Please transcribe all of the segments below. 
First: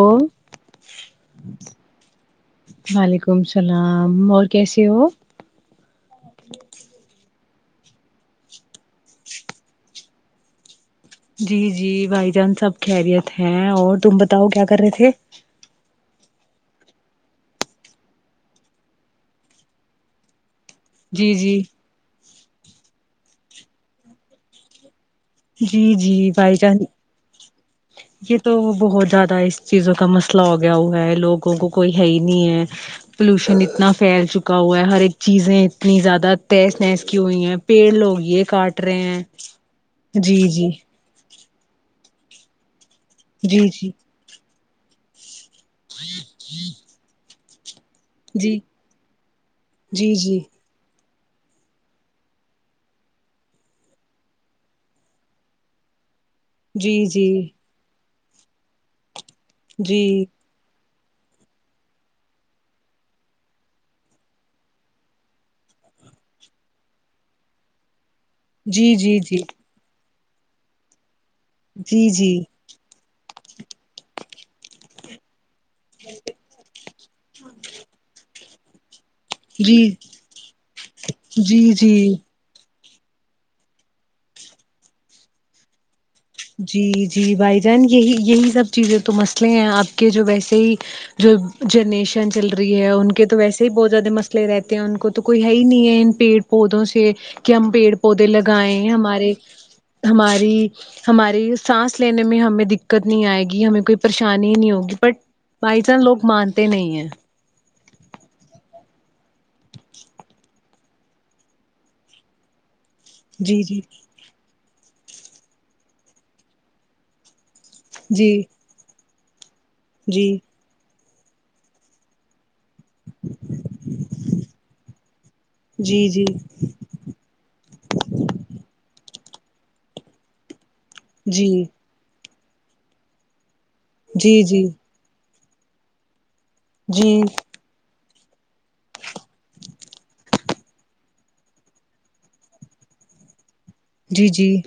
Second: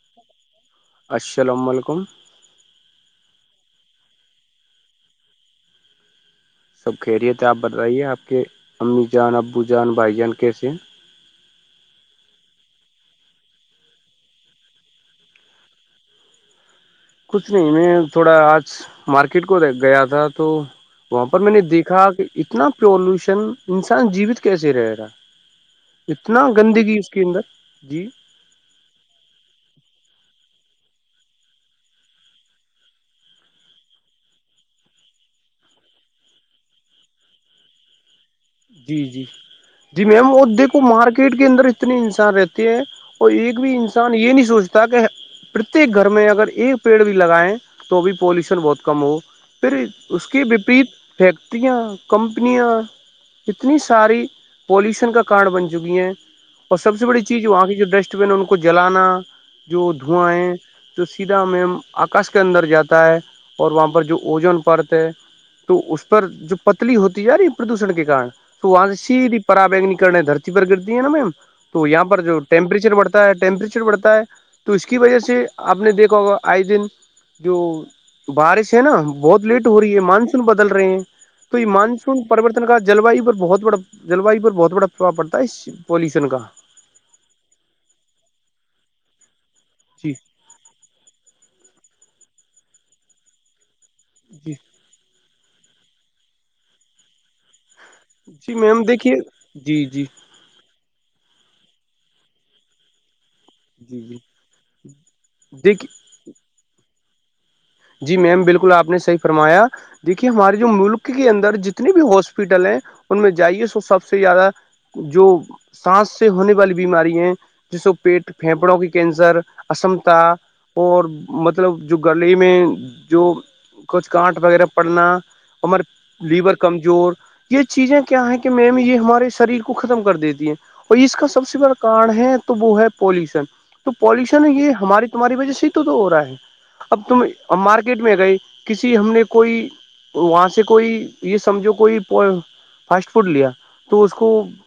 او اششالا وعلیکم وعلیکم السلام اور کیسے ہو سب خیریت ہے آپ بتائیے آپ کے امی جان ابو جان بھائی جان کیسے ہیں جی جی بھائی جان سب خیریت ہے اور تم بتاؤ کیا کر رہے تھے کچھ نہیں میں تھوڑا آج مارکیٹ کو د گیا تھا تو وہاں جی پر میں جی نے دیکھ ا کہ اتنا پولوشن انسان جیوت کیسے رہے رہا جی جی اتنا بھائی جان گندگی اس کے اندر جی یہ تو بہت زیادہ اس چیزوں کا مسئلہ ہو گیا ہوا ہے لوگوں کو کوئی ہے ہی نہیں ہے پلوشن اتنا پھیل چکا ہوا ہے ہر ایک چیزیں اتنی زیادہ تہذ نہز کی ہوئی ہیں پیڑ لوگ یہ کاٹ رہے جی ہیں جی جی میم وہ دیکھو مارکیٹ کے اندر اتنے انسان رہتے ہیں اور ایک جی بھی جی انسان یہ نہیں سوچت تاکہ پرتیک گھر میں اگر ایک پیڑ بھی لگائیں تو بھی پالوشن بہت کم ہو پھر جی اس جی کے وپریت فییکٹریا کمپنیاں اتنی ساری پالوشن کا کارڈ بن چکی ہیں اور سب جی سے بڑی چیز جی وہاں کی جو ڈسٹ بن ان کو جلانا جو جی دھوایں تو سیدھا میم آکاش کے اندر جاتا ہے اور وہاں پر جو اوجن پڑتا ہے تو اس پر جو پتلی ہوتی جاری پرادھوشن کے کار تو وہاں جی جی سے جی سیدھی جی پرا بیگ نکنے دھررتی پر گرتی ہے نا میم تو یہاں جی پر جو جی ٹیمپریچر بڑھتا ہے ہے ٹیمپریچر بڑھتا ہے تو اس کی وجہ سے آپ نے دیکھا ہوگا آئے دن جو بارش ہے نا بہت لیٹ ہو جی رہی ہے مانسون بدل رہے ہیں تو جی یہ جی مانسون پروررتن کا جلویو پر بہت بڑا جلواو پر بہت بڑا پرباؤ پڑتا ہے اس پولوشن کا جی جی بھائی جان یہی یہی سب چیزیں تو مسئلے ہیں آپ کے جی جو ویسے ہی جو جنریشن چل رہی ہے ان کے تو ویسے ہی بہت زیادہ مسلئے جی رہتے ہیں ان کو تو کوئی ہے ہی نہیں ہے ان پیڑ پودوں سے کہ ہم پیڑ پودے جی لگائے میم دیکھیے ہمارے جی جی ہماری ہماری سانس لینے میں ہمیں دقت نہیں آئے گی ہمیں کوئی جی جی پریشانی ہی نہیں ہوگی بٹ بائی دیکھیے چانس لوگ مانتے نہیں ہیں جی میم بالکل آپ نے صحیح فرمایا دیکھیے ہماری ملک کے اندر جتنی بھی ہاسپیٹل ہیں ان میں جی جائیے سو جی سب سے زیادہ جو سانس سے ہونے والی بیماری ہیں جس کو پیٹ جی پھیپڑوں کی کینسر اشمتا جی اور مطلب جو گلے میں جو کچھ کانٹ وغیرہ پڑنا ہم جی لیور کم جور یہ چیزیں کیا ہے کہ میم یہ ہمارے شریر کو ختم کر دیتی ہے اور اس کا سب جی سے بڑا کاڑ ہے تو وہ ہے پولوشن تو جی پولوشن جی یہ ہماری تمہاری وجہ سے ہی تو تو ہو رہا ہے اب جی تم مارکیٹ میں گئی کسی ہم نے کوئی وہاں سے کوئی یہ سمجھو کوئی فاسٹ فوڈ لیا تو اس کو جی جی جی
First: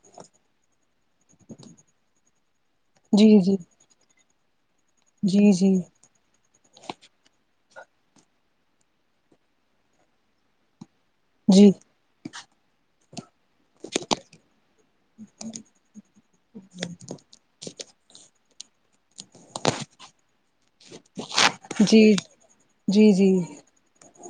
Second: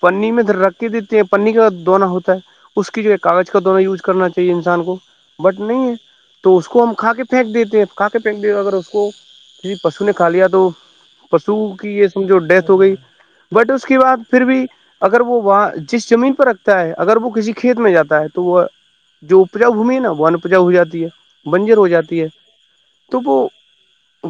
پنی میں اندر رکھ کے دیتے ہیں پنی کا دوننا ہوتا ہے اس کی جو ہے جی کاغذ کا دوننا یوز کرنا چاہیے انسان کو جی جی بٹ نہیں ہے جی تو اس کو ہم کھا کے پھینک دیتے ہیں کھا کے پھینک دیتے اگر اس کو کسی پشو نے کھا لیا تو پشو جی کی یہ سمجھو ڈیتھ ہو گئی بٹ اس کے بعد پھر بھی اگر وہ وہاں جس زمین پے رکھتا ہے اگر وہ کسی کھیت میں جاتا ہے وہ جو اپجا بھمی ہے نا وہ انپجاؤ ہو جاتی ہے بنی جی جاتی ہے جی جی تو وہ جی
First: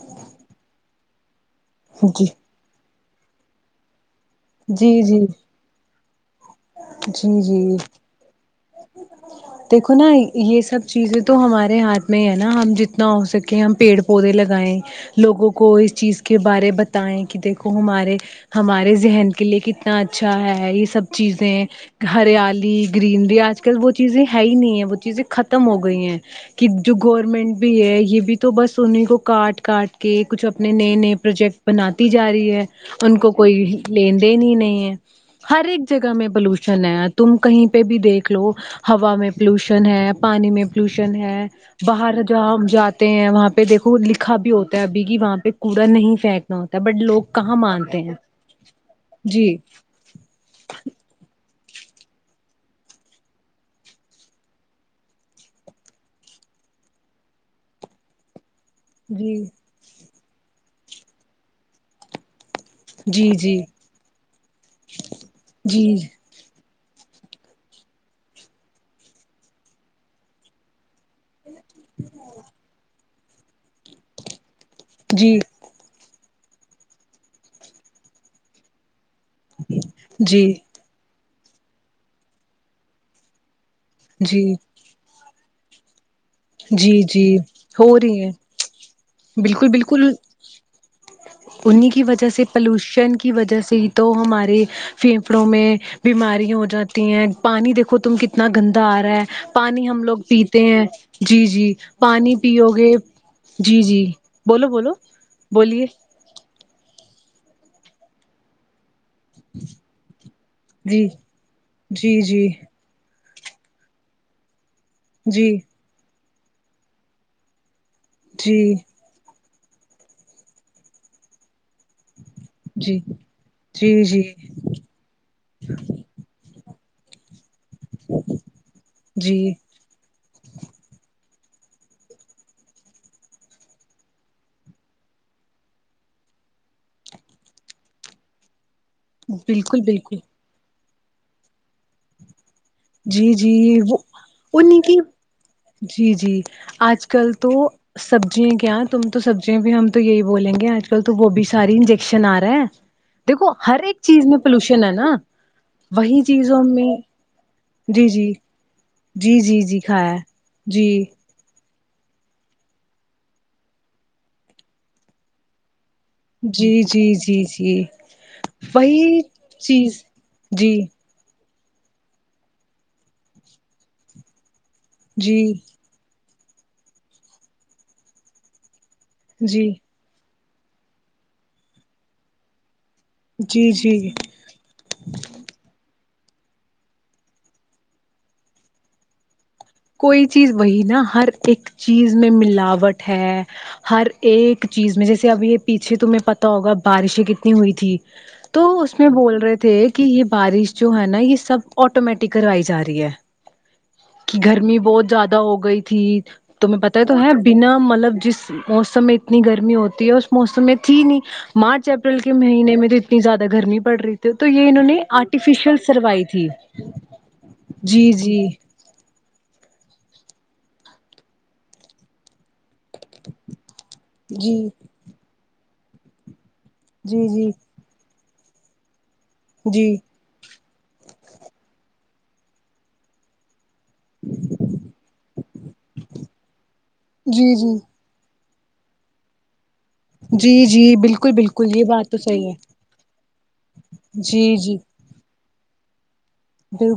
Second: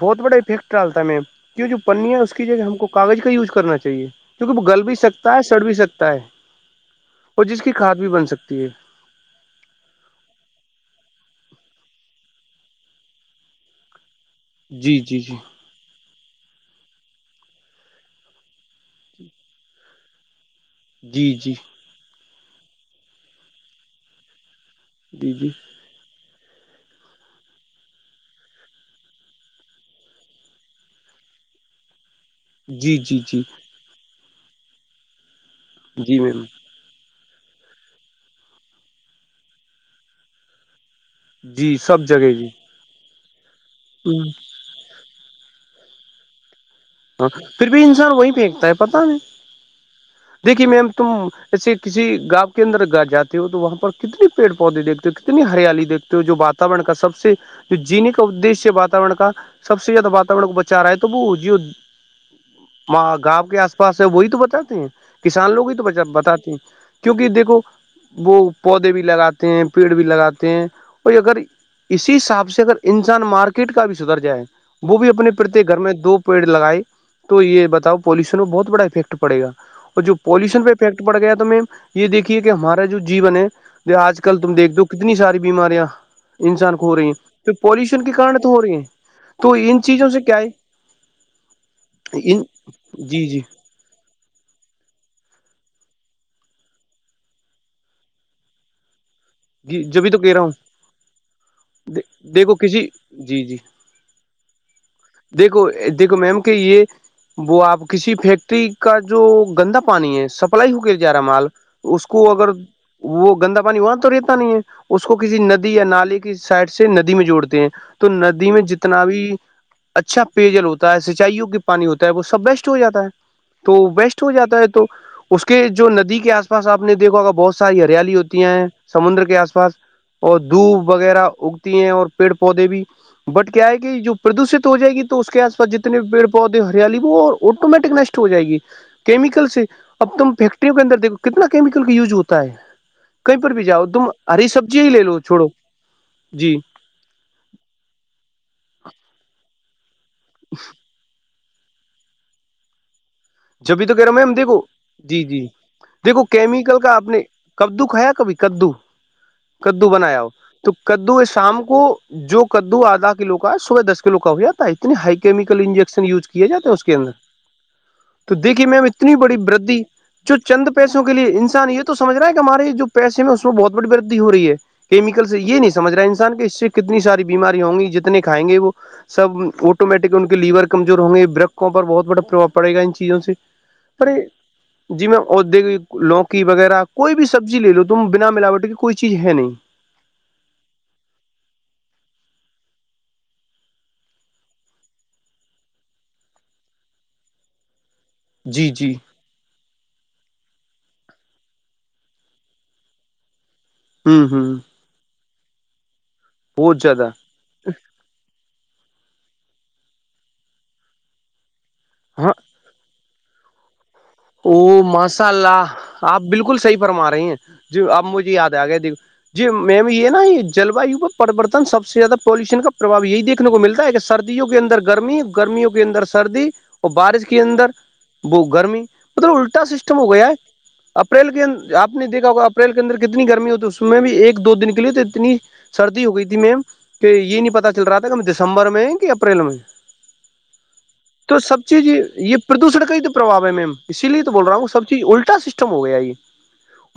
بہت بڑا افیکٹ ڈالتا ہے میم کیوں جو پننیا ہے جی اس کی ج ہم کو کاغذ کا یوز کرنا چاہیے کیونکہ وہ گل بھی جی سکتا ہے سڑ بھی سکتا ہے جی اور جی جس کی کھاد بھی بن سکتی ہے دیکھو نا یہ سب چیزیں تو ہمارے ہاتھ میں ہے نا ہم جتنا ہو سکے ہم پیڑ پودے لگ گائیں جی جی جی لوگوں کو اس چیز کے بارے بتائیں کہ دیکھو ہمارے ہمارے ذہن کے لیے کتنا اچھا ہے یہ سب جی جی جی چیزیں ہریالی گرینری آج کل وہ چیزیں ہے ہی نہیں ہے وہ چیزیں جی ختم ہو گئی گئی ہیں کہ جو گورنمنٹ بھی ہے یہ بھی تو بس انہیں کو کاٹ کاٹ کے کچھ اپنے نئے نئے پروجیکٹ بنات جا رہی ہے جی ان جی کو جی کوئی لین دین ہی نہیں ہے ہر ایک جگہ جی میں میم پلوشن ہے تم کہیں پہ بھی دیکھ لو ہوا میں پولوشن ہے پانی میں پولوشن ہے جی سب باہر جگہ جی جہاں جاتے ہیں وہاں پہ دیکھو لکھا بھی ہوتا ابھی کہ وہاں پہ کوڑا نہیں پھین نا ہو تابٹ ہاں پھر بھی انسان وہی پھینکتا ہے پتا نہیں جی دیکھیے میم تم ایسے کسی گاؤ کے اندر گا جاتے ہو تو وہاں پر کتنے پیڑ پودے دے کتنی ہریالی دھتے ہو جو واتاورن کا سب سے جو جین کا ادش بات [unintelligible] وور کا جی سب سے زیادہ واتاورن کو بچا رہا ہے تو جیود ما جی گاؤں کے جی آس پاس ہے وہی تو بچاتے ہیں کسان لوگ ہی تو جی بچاتے ہیں کیونکہ دیکھو وہ پودے بھی لگاتے ہیں پیڑ بھی لگاتے ہیں اور اگر اسی حساب سے اگر انسان مارکیٹ کا بھی سدھر جائے وہ بھی اپنے جی پرتی گھر میں دو پیڑ لگائے تو یہ بتاؤ پالوشن میں بہت بڑا افیکٹ پڑے گا اور جو جی پالوشن پہ فیکٹ پڑ گیا تو مم یہ دیکھیے کہ ہمارا جو جیون ہے آج کل جی تم دیک دو ہو کتنی ساری بیماریاں انسان کو ہو جی رہی جی ہیں تو ہو پولوشن کے رہی ہیں کارن تو ہو رہی ہیں تو ان چیزوں سے کیا ہے انیں کی وجہ ان سے پلوشن جی کی جی وجہ سے ہی تو ہمارے پھیپڑوں میں بیماری ہو جاتی ہیں پانی دیکھو تم کتنا گندا آ رہا ہے جی پانی ہم جبھی لوگ تو کہہ رہا ہوں پیتے ہیں جی جی پانی پیو گے جی جی بولو بولو دیکھو بولیے دیکھو میم کہ یہ وہ آپ کسی فیکٹ ٹری کا جو گندا پانی ہے سپلائی ہو کے جی جا رہا مال اس جی کو جی اگر وہ گندا پانی وہاں تو رہتا نہیں ہے اس کو کسی جی ندی یا نالے کی سائڈ سے ندی میں جوڑتے ہیں تو ندی میں جی جتنا بھی اچھا پیجل ہوتا ہے سینچائیوں کی پانی ہوتی تاہے وہ سب ویسٹ ہو جا جی ہے تو جی جی ویسٹ ہو جاتا ہے تو اس کے جو ندی کے آس پاس آپ نے دیکھا ہوگا بہت ساری ہریالی ہوتی ہیں سمندر کے آس جی پاس اور دھوپ وغیرہ اگتی ہیں اور پیڑ پودے بھی بٹ کیا ہے کہ جو پردوشت ہو جائے گی تو اس کے آس پس جتنے پیڑ پودے ہریالی وہ اور آٹومیٹک نش ہو جائے گی کیمیکل سے بالکل اب بالکل تم فیکٹریوں کے اندر دیکھو کتنا کیمیکل کا یوز ہوتا ہے جی کہیں جی پر بھی جاؤ وہ تم ہری ان سبزی ہی کی لے لو چھوڑو جی جی آج آ کل تو سبزیں کیا تم تو سبزیاں بھی ہم تو یہی بولیں گے آج کل تو وہ بھی ساری انجک شن آرہا ہے دیکھو ہر جبھی تو ایک کہہ رہا ہوں چیز میم میں دیکھو پولوشن ہے نا جی جی وہی دیکھو چیزوں کیمیکل میں کا آپ نے کدو جی کھایا جی کبھی کدو جی جی جی کدو کھایا ہے بنایا ہو تو جی کدو یہ شام کو جو کدو آدا کلو کا ہے صبح دس کلو کا ہو جاتا ہے اتنی ہائی کیمکل انجیکشن یوز کیا جی جی جی جی تو دیکھیے میم اتنی وہی بڑی بردی چیز جو چند جی پیسوں کو کے لیے انسان یہ تو سمجھ رہا ہے کہ ہمارے جو پیسے میں اس میں بہت بڑی وردھ ہوراہی ہے کیمیکل سے جی یہ نہیں سمجھ رہا ہے انسان کے اس سے کتنی ساری بیماری ہوں گی جتنے کھائے گے وہ سب جی آٹومیٹک کہ ان کے لیور کمزور ہوں گے برقوں پر بہت بڑا پربھؤ پڑے گا ان چیزوں سے جی جی پرے [unintelligible] جی میم اور دل لوکی وغیرہ کوئی بھی سبزی لے لو تم بنا ملاوٹ کی کوئی چیز ہے نہیں کوئی چیز وہی نا ہر ایک چیز میں ملاوٹ ہے ہر ایک چیز میں جیسے اب یہ پیچھے تمہیں پتہ ہوگا بارشیں کتنی ہوئی تھی تو جی جی اس میں بول رہے تھے کہ یہ بارش جو ہے نا یہ سب آٹومیٹک کروائی جا رہی ہے ہوں کہ ہوں گرمی بہت زیادہ ہو گئی تھی بہت تمہیں پتا ہی زیادہ تو ہے بنا مطلب جس موسم میں اتنی گرمی ہوتی ہے اس موسم میں تھی نہیں مارچ اپریل کے ہاں مہینے میں تو اتنی زیادہ گرمی پڑ رہی تھی تو یہ او انہوں نے ماشاء اللہ آرٹیفیشیل آپ سروائی تھی بالکل صحیح فرما رہی ہیں جو اب جی مجھے جی یاد آ گیا د جی میم یہ نا جل وایو پ پرریوررتن سب سے زیادہ پالوشن کا [unintelligible] پرباؤ یہی دیکنے کو ملتا ہے کہ سردیوں جی کے اندر گرمی گرمیوں کے اندر سردی اور بارش جی کے جی اندر وہ گرمی مطلب الٹا جی سسٹم ہو گیا ہے اپریل کے انر آپ نے دیکا ہوگا اپریل کے اندر کتنی گرمی ہوتی اس میں بھی ایک دو دن کے لیے تو اتنی سردی ہو گئی تھی میم کہ یہ نہیں جی پتا جی چل رہا تھا دسمبر میں ہے کہ اپریل میں جی جی بالکل تو سب بالکل یہ چیز بات تو یہ صحیح ہے پردوشن کا ہی تو پرباؤ ہے میم اسی تو بول رہا جی ہوں جی سب چیز الٹا سسٹم ہو گیا یہ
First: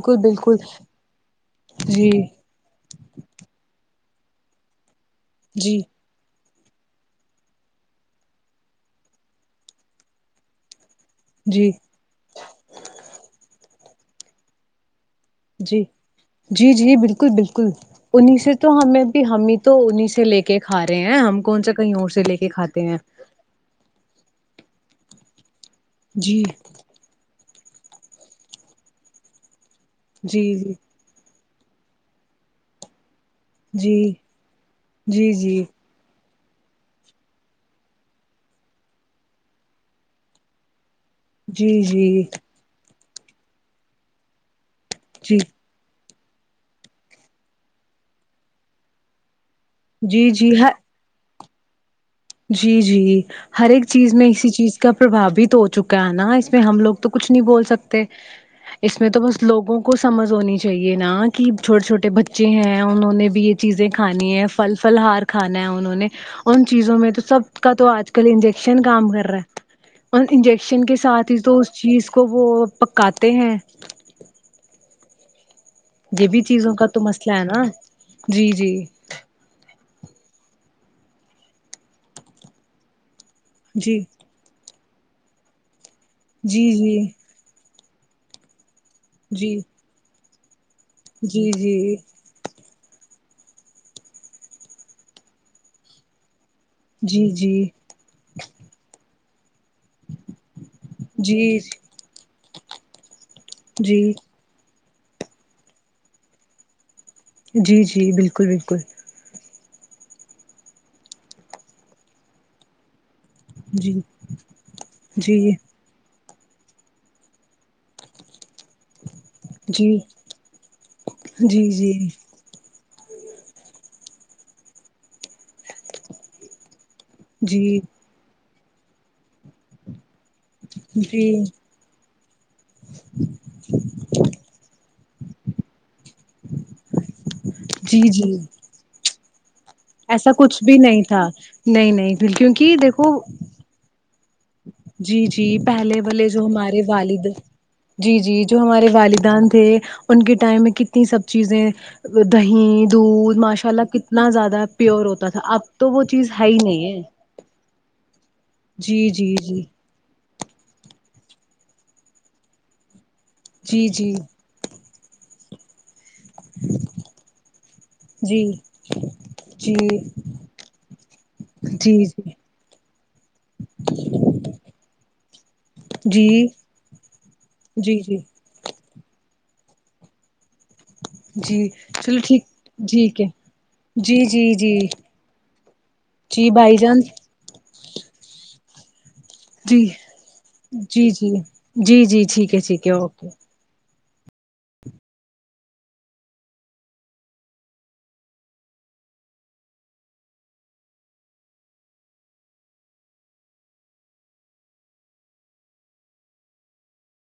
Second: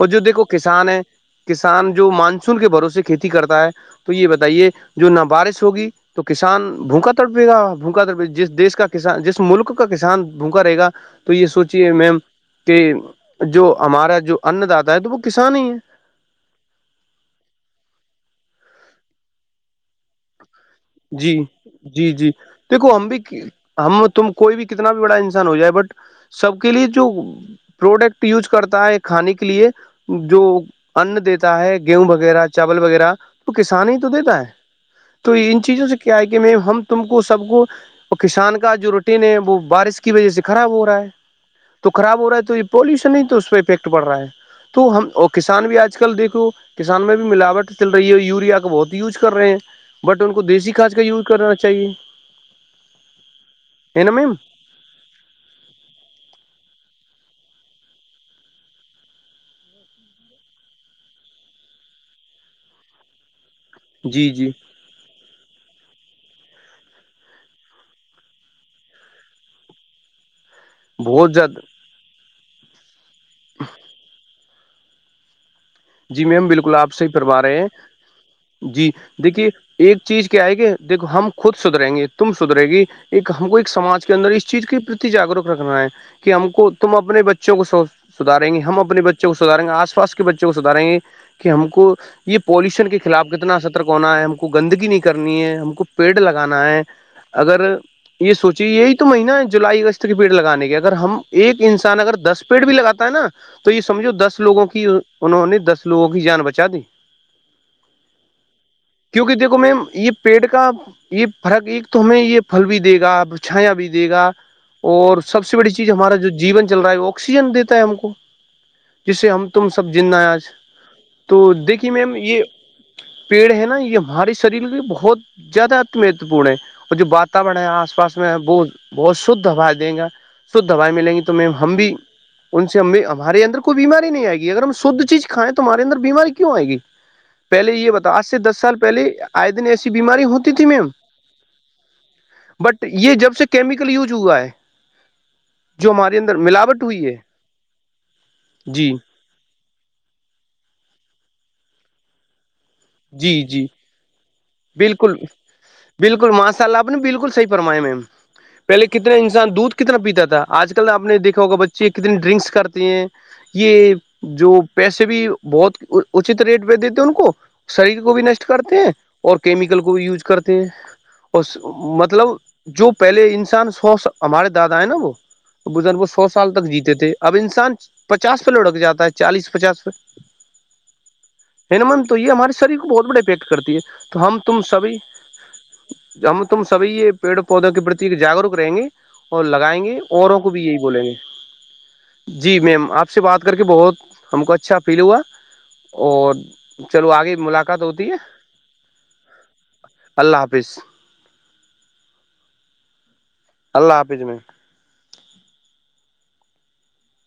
اور جو دیکھو بالکل کسان ہے کسان جی جو مان کے بھروسے کھیتی کرتا ہے تو یہ بتائیے جو نہ بارش جی ہوگی تو کسان بھوکا تڑپے گا بھوکا تڑپے جس دیش کا کسان جس ملک کا کسان بھوکا رہے گا تو یہ جی سوچے میم کہ جو ہمارا جو ان داتا ہے تو وہ کسان ہی ہے جی جی جی بالکل بالکل انہی سے تو ہمیں بھی ہمیں تو انہیں سے لے کے کے کھا رہے ہیں جی ہم کون سا کہیں اور جی سے جی لے کے کھاتے دیکھو ہیں ہم ہم تم کوئی بھی کتنا بھی بڑا انسان ہو جائے بٹ جی سب کے لیے جو پروڈکٹ یوز کرتا ہے کھانے کے لیے جو جی ان دیتا ہے گیہوں وغیرہ چاول وغیرہ تو کسان ہی تو جی دیتا ہے جی تو جی ان سے کیا ہے کہ میں ہم تم کو سب کو تو کسان کا جو روٹین ہے وہ بارش کی وجہ سے خراب ہو رہا ہے جی تو جی خراب ہو رہا ہے تو یہ پولوشن ہی تو اس پہ افیکٹ پڑ رہا ہے تو ہم جی کسان بھی آج کل دیکھو کسان میں بھی ملاوٹ چل رہی ہے یوریا کو بہت ہی یوز کر رہے ہیں بٹ جی ان کو جی ہ دیسی کھاد کا یوز کرنا چاہیے جی جی ہر ایک ہے نا چیز میں میم اسی چیز اس کا پربھو بھی تو ہو چکا ہے نا اس میں ہم لوگ تو کچھ نہیں بول سکتے اس میں تو بس لوگوں کو سمجھ ہونی چاہیے نا کہ چھوٹے چھوٹے بچے ہیں انہوں نے بھی چیزیں جی کھانی ہے جی پل فل ہار کھانا ہے انہوں نے ان چیزوں میں سب کا تو آج کل انجیکشن کام کر رہا ہے اور انجیکشن کے ساتھ بہت ہی زیادہ تو چیز کو وہ پکاتے ہیں جی یہ بھی میم بالکل چیزوں کا آپ تو صحیح مسئلہ فرما ہے رہے نا ہیں جی دیکھیے ایک چیز کیا آئے کہ دیکھو ہم خود سدریں گے تم سدھرے گی ایک ہم کو ایک جی سماج کے اندر اس چیز کے پرتی جاگروک رکھنا ہے کہ ہم کو تم جی اپنے بچے بچوں کو سدھاریں گے ہم اپنے بچوں کو جی سدھاریں گے آس پاس کے بچوں کو سدھاریں گے کہ جی جی ہم کو جی یہ پالوشن کے خلاف کتنا سترک ہونا ہے ہم کو گندگی نہیں کرنی ہے ہم کو پیڑ لگانا ہے جی اگر جی یہ سوچی یہی تو مہینہ جولائی اگست کے پیڑ لگانے کے اگر ہم ایک جی انسان اگر دس پیڑ بھی لگاتا ہے نا تو یہ سمجھو جی دس لوگوں کی انہوں نے دس لوگوں کی جان بچا دی جی جی بالکل بالکل کیونکہ دیکھو میم یہ پیٹ کا یہ فرق ایک تو ہمیں یہ پھل بھی دے گا چھایا بھی جی دے گا اور جی سب سے بڑی چیز ہمارا جو جیون چل رہا ہے وہ آکسیجن دیتا ہے ہم کو جس سے ہم تم سے جی سب جندا ہے آج تو جی دیکھیے جی میم یہ پیڑ ہے نا یہ ہمارے شریر بہت زیادہ مہتوپورن ہے اور جو بات واتاوارن ہے جی اس پاس میں بہت شدہ ہوا دینگا شد دوائی ملیں گی تو جی ہم بھی ان سے ہم بھی ہمارے اندر کوئی بیماری نہیں آئے گی اگر ہم شھد چیز کھائیں تمہارے اندر بیماری کیوں آئے گی پہلے یہ جی بتا آج جی سے دس سال پہلے آدشیہ [unintelligible] ایسا کچھ بھی نہیں تھا نہیں نہیں کیونکہ دیکھو یوج ہوا ہے جی جی جو پہلے ہمارے والے اندر جو ہمارے ملاوٹ ہوئی ہے والد جی جی جو ہمارے جی والدان تھے ان کے ٹائم میں کتنی سب چیزیں دہی دودھ جی جی ماشاء اللہ کتنا زیادہ پیور بالکل ہوتا تھا اب تو وہ بالکل چیز ہے ہی ماشاء اللہ آپ نہیں نے ہے بالکل صحیح فرمایا میم پہلے جی کتنے جی انسان جی دودھ کے کتنا پیتا تھا آج کل آپ نے دیکھا ہوگا بچے کتنی ڈرنکس کرتے ہیں یہ جی جو پیسے بھی بہت اچت ریٹ پہ دیتے ان کو شریر کو بھی نشٹ جی کرتے ہیں اور کیمیکل جی کو بھی یوز کرتے ہیں اور جی مطلب جو پہلے انسان سے سو س ہمارے دادا ہے نا وہ بن وہ سو جی سال تک جیتے تھے اب انسان جی جی جی پچاس لوڑک جاتا ہے چالیس پچاس ہے جی ہے نہ میم تو چلو یہ ٹھیک ہمارے شریر کو بہت بڑے ٹھیک ہے پیٹ کرتی ہے جی تو ہم جی تم جی سبھی ہم جی تم بھائی سبھی جان یہ پیڑ پودوں کے پرتی جاگروک رہیں گے اور لگائیں جی گے اوروں کو بھی یہی بولیں جی گے جی جی ٹھیک جی ہے ٹھیک میم ہے آپ سے اوکے بات کر کے بہت ہم کو اچھا فیل ہوا اور چلو آگے ملاقات ہوتی ہے اللہ حافظ اللہ حافظ میم